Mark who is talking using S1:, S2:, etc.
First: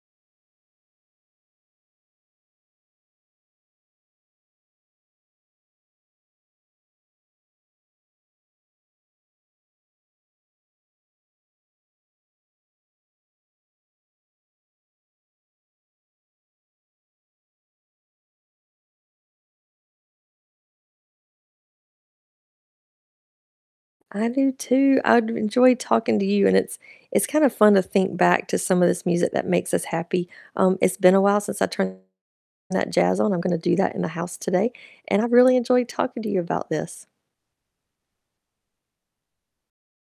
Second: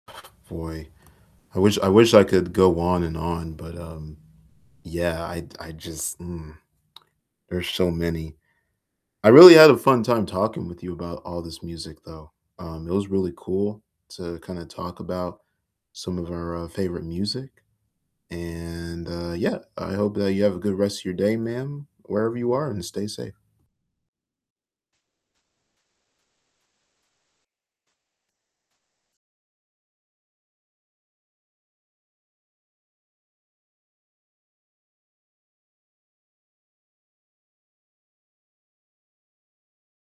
S1: Boy, I wish I wish I could go on and on, but, um, yeah, I I just mm. There's so many. I really had a fun time talking with you about all this music though. Um, it was really cool to kinda talk about some of our, uh, favorite music, and, uh, yeah, I hope that you have a good rest of your day, ma'am, wherever you are, and stay safe.
S2: I do too. I d enjoyed talking to you, and it's it's kind of fun to think back to some of this music that makes us happy. Um, it's been a while since I turned that jazz on. I'm gonna do that in the house today, and I really enjoyed talking to you about this.